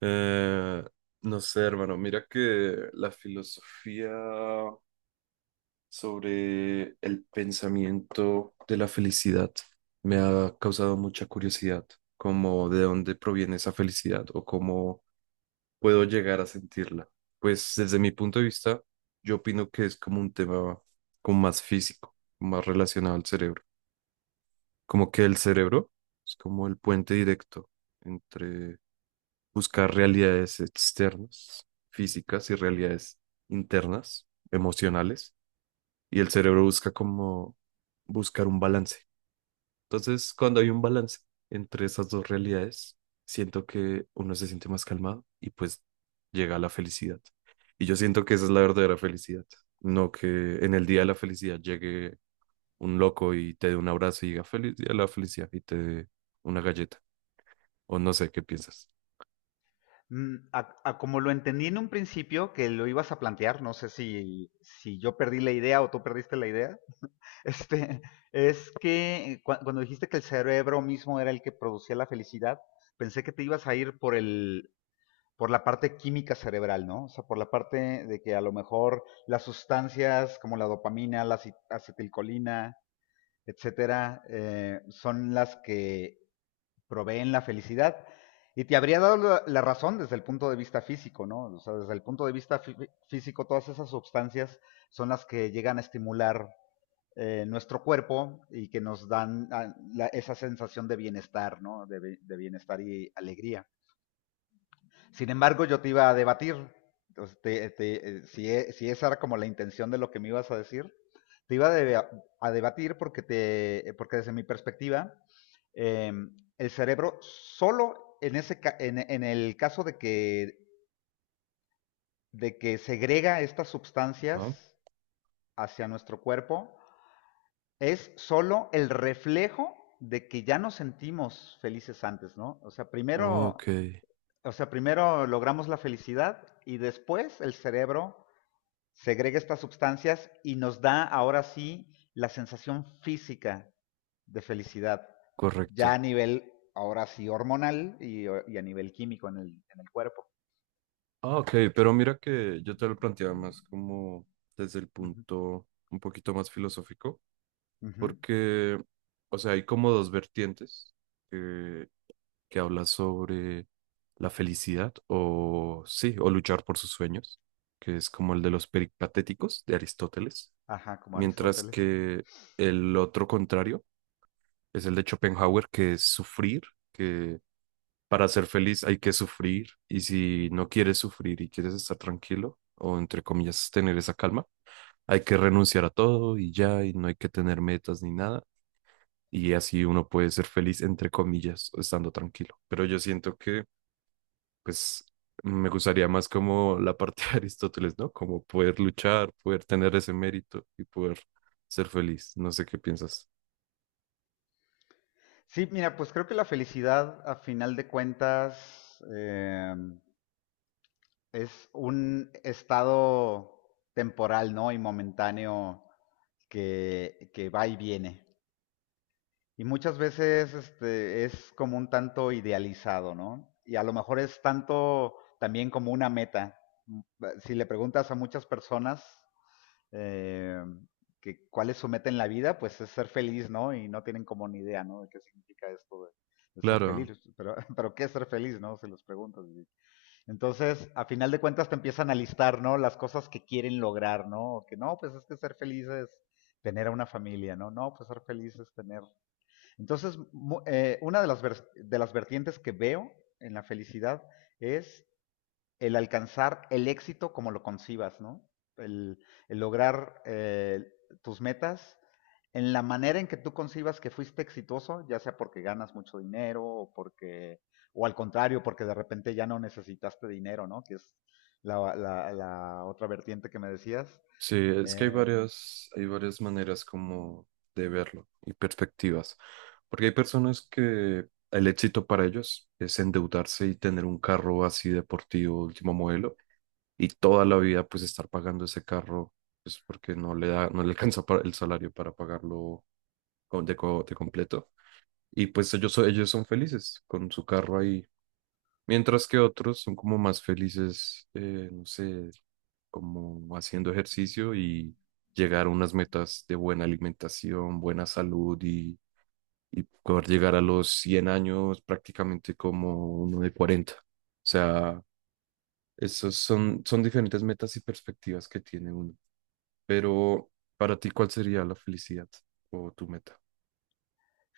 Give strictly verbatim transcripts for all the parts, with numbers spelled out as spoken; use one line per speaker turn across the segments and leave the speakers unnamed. Eh, no sé, hermano, mira que la filosofía sobre el pensamiento de la felicidad me ha causado mucha curiosidad, como de dónde proviene esa felicidad o cómo puedo llegar a sentirla. Pues desde mi punto de vista, yo opino que es como un tema como más físico, más relacionado al cerebro, como que el cerebro es como el puente directo buscar realidades externas, físicas y realidades internas, emocionales, y el cerebro busca como buscar un balance. Entonces, cuando hay un balance entre esas dos realidades, siento que uno se siente más calmado y pues llega a la felicidad. Y yo siento que esa es la verdadera felicidad, no que en el día de la felicidad llegue un loco y te dé un abrazo y diga feliz día de la felicidad y te dé una galleta, o no sé qué piensas.
Mm, A, a como lo entendí en un principio que lo ibas a plantear, no sé si, si yo perdí la idea o tú perdiste la idea, este, es que cua- cuando dijiste que el cerebro mismo era el que producía la felicidad, pensé que te ibas a ir por el, por la parte química cerebral, ¿no? O sea, por la parte de que a lo mejor las sustancias como la dopamina, la aci- acetilcolina, etcétera, eh, son las que proveen la felicidad. Y te habría dado la razón desde el punto de vista físico, ¿no? O sea, desde el punto de vista fí- físico, todas esas sustancias son las que llegan a estimular eh, nuestro cuerpo y que nos dan ah, la- esa sensación de bienestar, ¿no? De, de bienestar y alegría. Sin embargo, yo te iba a debatir, entonces, te- te- eh, si, e- si esa era como la intención de lo que me ibas a decir, te iba a deba- a debatir porque, te, porque desde mi perspectiva, eh, el cerebro solo en, ese, en, en el caso de que, de que segrega estas sustancias
Ah,
hacia nuestro cuerpo, es solo el reflejo de que ya nos sentimos felices antes, ¿no? O sea,
ok,
primero, o sea, primero logramos la felicidad y después el cerebro segrega estas sustancias y nos da ahora sí la sensación física de felicidad, ya a
correcto.
nivel ahora sí hormonal y, y a nivel químico en el, en el cuerpo.
Ah, ok, pero mira que yo te lo planteaba más como desde el
Uh -huh,
punto un poquito más filosófico,
uh -huh.
porque, o sea, hay como dos vertientes que, que habla sobre la felicidad o, sí, o luchar por sus sueños, que es como el de los peripatéticos de Aristóteles,
Ajá, como
mientras
Aristóteles.
que el otro contrario es el de Schopenhauer, que es sufrir, para ser feliz hay que sufrir y si no quieres sufrir y quieres estar tranquilo o entre comillas tener esa calma, hay que renunciar a todo y ya y no hay que tener metas ni nada y así uno puede ser feliz entre comillas estando tranquilo. Pero yo siento que pues me gustaría más como la parte de Aristóteles, ¿no? Como poder luchar, poder tener ese mérito y poder ser feliz. No sé qué piensas.
Sí, mira, pues creo que la felicidad a final de cuentas eh, es un estado temporal, ¿no? Y momentáneo que, que va y viene. Y muchas veces este, es como un tanto idealizado, ¿no? Y a lo mejor es tanto también como una meta. Mm, eh, Si le preguntas a muchas personas eh, que cuál es su meta en la vida, pues es ser feliz, ¿no? Y no tienen como ni idea, ¿no? De qué significa esto de, de ser feliz.
Claro.
Pero, pero ¿qué es ser feliz, no? Se los preguntas. Entonces, a final de cuentas te empiezan a listar, ¿no? Las cosas que quieren lograr, ¿no? Que no, pues es que ser feliz es tener a una familia, ¿no? No, pues ser feliz es tener entonces, eh, una de las, de las vertientes que veo en la felicidad es el alcanzar el éxito como lo concibas, ¿no? El, el lograr eh, tus metas en la manera en que tú concibas que fuiste exitoso, ya sea porque ganas mucho dinero o porque, o al contrario, porque de repente ya no necesitaste dinero, ¿no? Que es la, la- la otra vertiente que me decías.
Sí, es que hay
Eh,
varias, hay varias maneras como de verlo y perspectivas. Porque hay personas que el éxito para ellos es endeudarse y tener un carro así deportivo, último modelo, y toda la vida pues estar pagando ese carro, pues porque no le da, no le alcanza para el salario para pagarlo con- de, co- de completo. Y pues ellos, so- ellos son felices con su carro ahí. Mientras que otros son como más felices, eh, no sé, como haciendo ejercicio y llegar a unas metas de buena alimentación, buena salud y, y poder llegar a los cien años prácticamente como uno de cuarenta. O sea, esos son, son diferentes metas y perspectivas que tiene uno. Pero para ti, ¿cuál sería la felicidad o tu meta?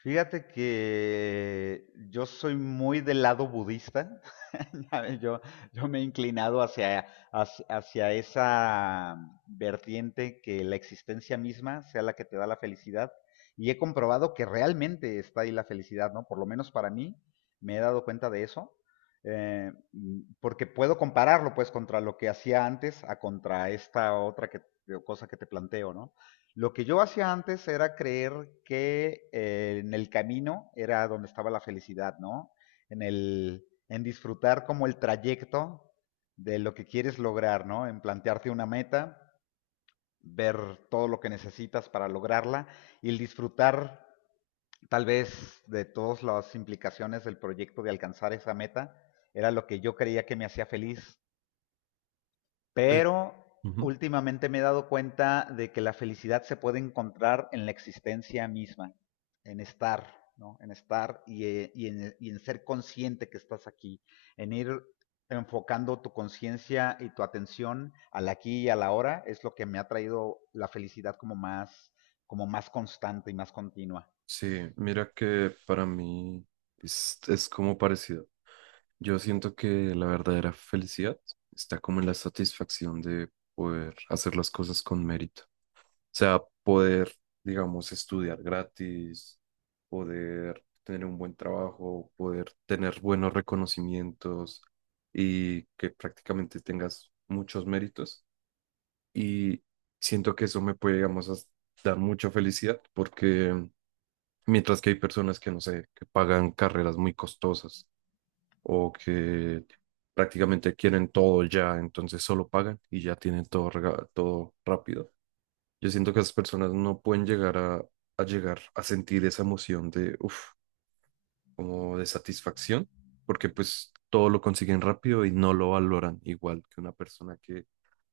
Fíjate que yo soy muy del lado budista. ¿Sabes? Yo, yo me he inclinado hacia, hacia, hacia esa vertiente que la existencia misma sea la que te da la felicidad. Y he comprobado que realmente está ahí la felicidad, ¿no? Por lo menos para mí, me he dado cuenta de eso. eh, mm, porque puedo compararlo, pues, contra lo que hacía antes a contra esta otra que, cosa que te planteo, ¿no? Lo que yo hacía antes era creer que eh, en el camino era donde estaba la felicidad, ¿no? En el, en disfrutar como el trayecto de lo que quieres lograr, ¿no? En plantearte una meta, ver todo lo que necesitas para lograrla y el disfrutar tal vez de todas las implicaciones del proyecto de alcanzar esa meta era lo que yo creía que me hacía feliz,
Pues,
pero
ujú.
últimamente me he dado cuenta de que la felicidad se puede encontrar en la existencia misma, en estar, ¿no? En estar y, eh, y en, y en ser consciente que estás aquí, en ir enfocando tu conciencia y tu atención al aquí y a la hora, es lo que me ha traído la felicidad como más, como más constante y más continua.
Sí, mira que para mí es, es como parecido. Yo siento que la verdadera felicidad está como en la satisfacción de poder hacer las cosas con mérito. O sea, poder, digamos, estudiar gratis, poder tener un buen trabajo, poder tener buenos reconocimientos y que prácticamente tengas muchos méritos. Y siento que eso me puede, digamos, as- dar mucha felicidad porque mientras que hay personas que, no sé, que pagan carreras muy costosas o que prácticamente quieren todo ya, entonces solo pagan y ya tienen todo, rega- todo rápido. Yo siento que esas personas no pueden llegar a, a llegar a sentir esa emoción de, uff, como de satisfacción, porque pues todo lo consiguen rápido y no lo valoran igual que una persona que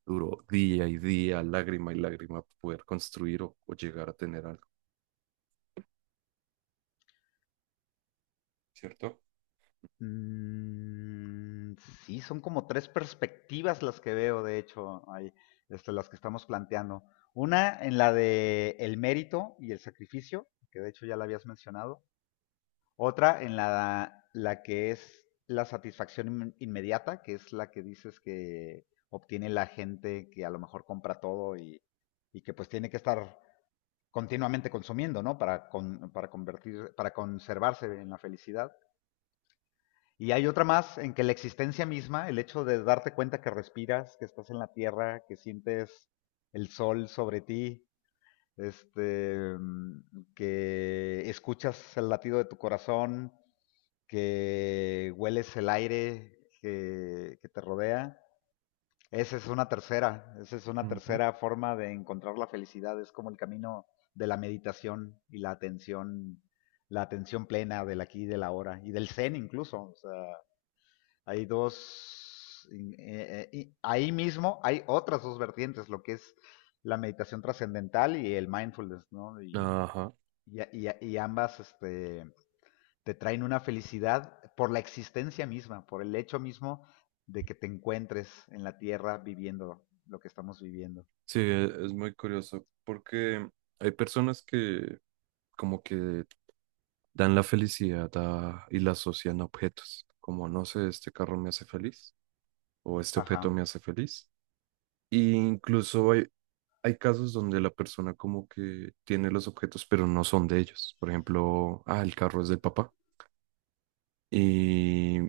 duró día y día, lágrima y lágrima, poder construir o, o llegar a tener algo, ¿cierto?
Mm, sí, son como tres perspectivas las que veo, de hecho, ahí, este, las que estamos planteando. Una en la de el mérito y el sacrificio, que de hecho ya la habías mencionado. Otra en la, la que es la satisfacción in- inmediata, que es la que dices que obtiene la gente que a lo mejor compra todo y, y que pues tiene que estar continuamente consumiendo, ¿no? Para, con- para convertir, para conservarse en la felicidad. Y hay otra más en que la existencia misma, el hecho de darte cuenta que respiras, que estás en la tierra, que sientes el sol sobre ti, este, mm, que escuchas el latido de tu corazón, que hueles el aire que, que te rodea. Esa es una tercera, esa es una
Ujú.
tercera forma de encontrar la felicidad, es como el camino de la meditación y la atención, la atención plena del aquí y del ahora, y del zen incluso, o sea, hay dos, eh, eh, ahí mismo hay otras dos vertientes, lo que es la meditación trascendental y el mindfulness, ¿no? Y,
Ajá.
y, y, y ambas este, te traen una felicidad por la existencia misma, por el hecho mismo de que te encuentres en la tierra viviendo lo que estamos viviendo.
Sí, e- es muy curioso porque hay personas que como que dan la felicidad a- y la asocian a objetos, como no sé, este carro me hace feliz o este objeto
Ajá.
me hace feliz. Y incluso hay, hay casos donde la persona como que tiene los objetos pero no son de ellos. Por ejemplo, ah, el carro es del papá y,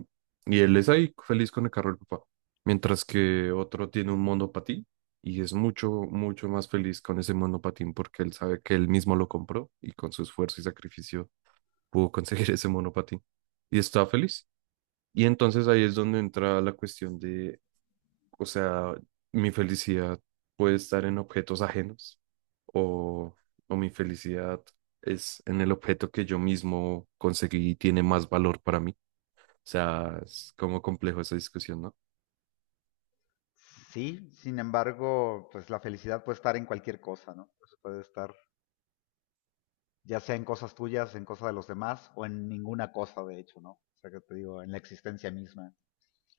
y él es ahí feliz con el carro del papá, mientras que otro tiene un monopatín. Y es mucho, mucho más feliz con ese monopatín porque él sabe que él mismo lo compró y con su esfuerzo y sacrificio pudo conseguir ese monopatín y estaba feliz. Y entonces ahí es donde entra la cuestión de, o sea, mi felicidad puede estar en objetos ajenos o, o mi felicidad es en el objeto que yo mismo conseguí y tiene más valor para mí. O sea, es como complejo esa discusión, ¿no?
Sí, sin embargo, pues la felicidad puede estar en cualquier cosa, ¿no? Pues puede estar ya sea en cosas tuyas, en cosas de los demás o en ninguna cosa, de hecho, ¿no? O sea, que te digo, en la existencia misma.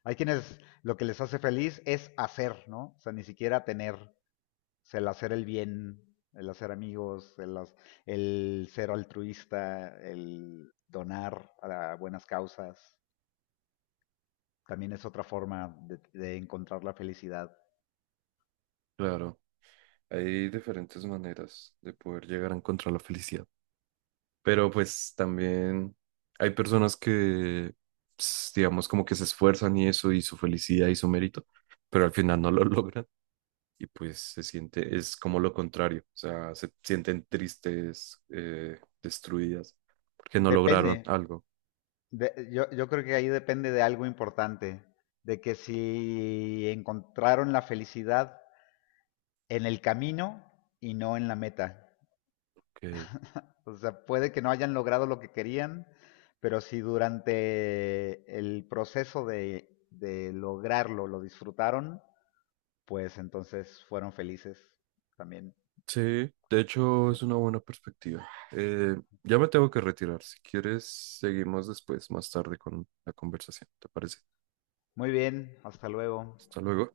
Hay quienes lo que les hace feliz es hacer, ¿no? O sea, ni siquiera tener, o sea, el hacer el bien, el hacer amigos, el, el ser altruista, el donar a buenas causas, también es otra forma de, de encontrar la felicidad.
Claro, hay diferentes maneras de poder llegar a encontrar la felicidad. Pero pues también hay personas que, ps, digamos, como que se esfuerzan y eso, y su felicidad y su mérito, pero al final no lo logran y pues se siente, es como lo contrario, o sea, se sienten tristes, eh, destruidas, porque no
Depende,
lograron algo.
de, yo, yo creo que ahí depende de algo importante, de que si encontraron la felicidad en el camino y no en la meta.
Ok.
O sea, puede que no hayan logrado lo que querían, pero si durante el proceso de, de lograrlo lo disfrutaron, pues entonces fueron felices también.
Sí, de hecho es una buena perspectiva. Eh, ya me tengo que retirar. Si quieres, seguimos después, más tarde con la conversación, ¿te parece?
Muy bien, hasta luego.
Hasta luego.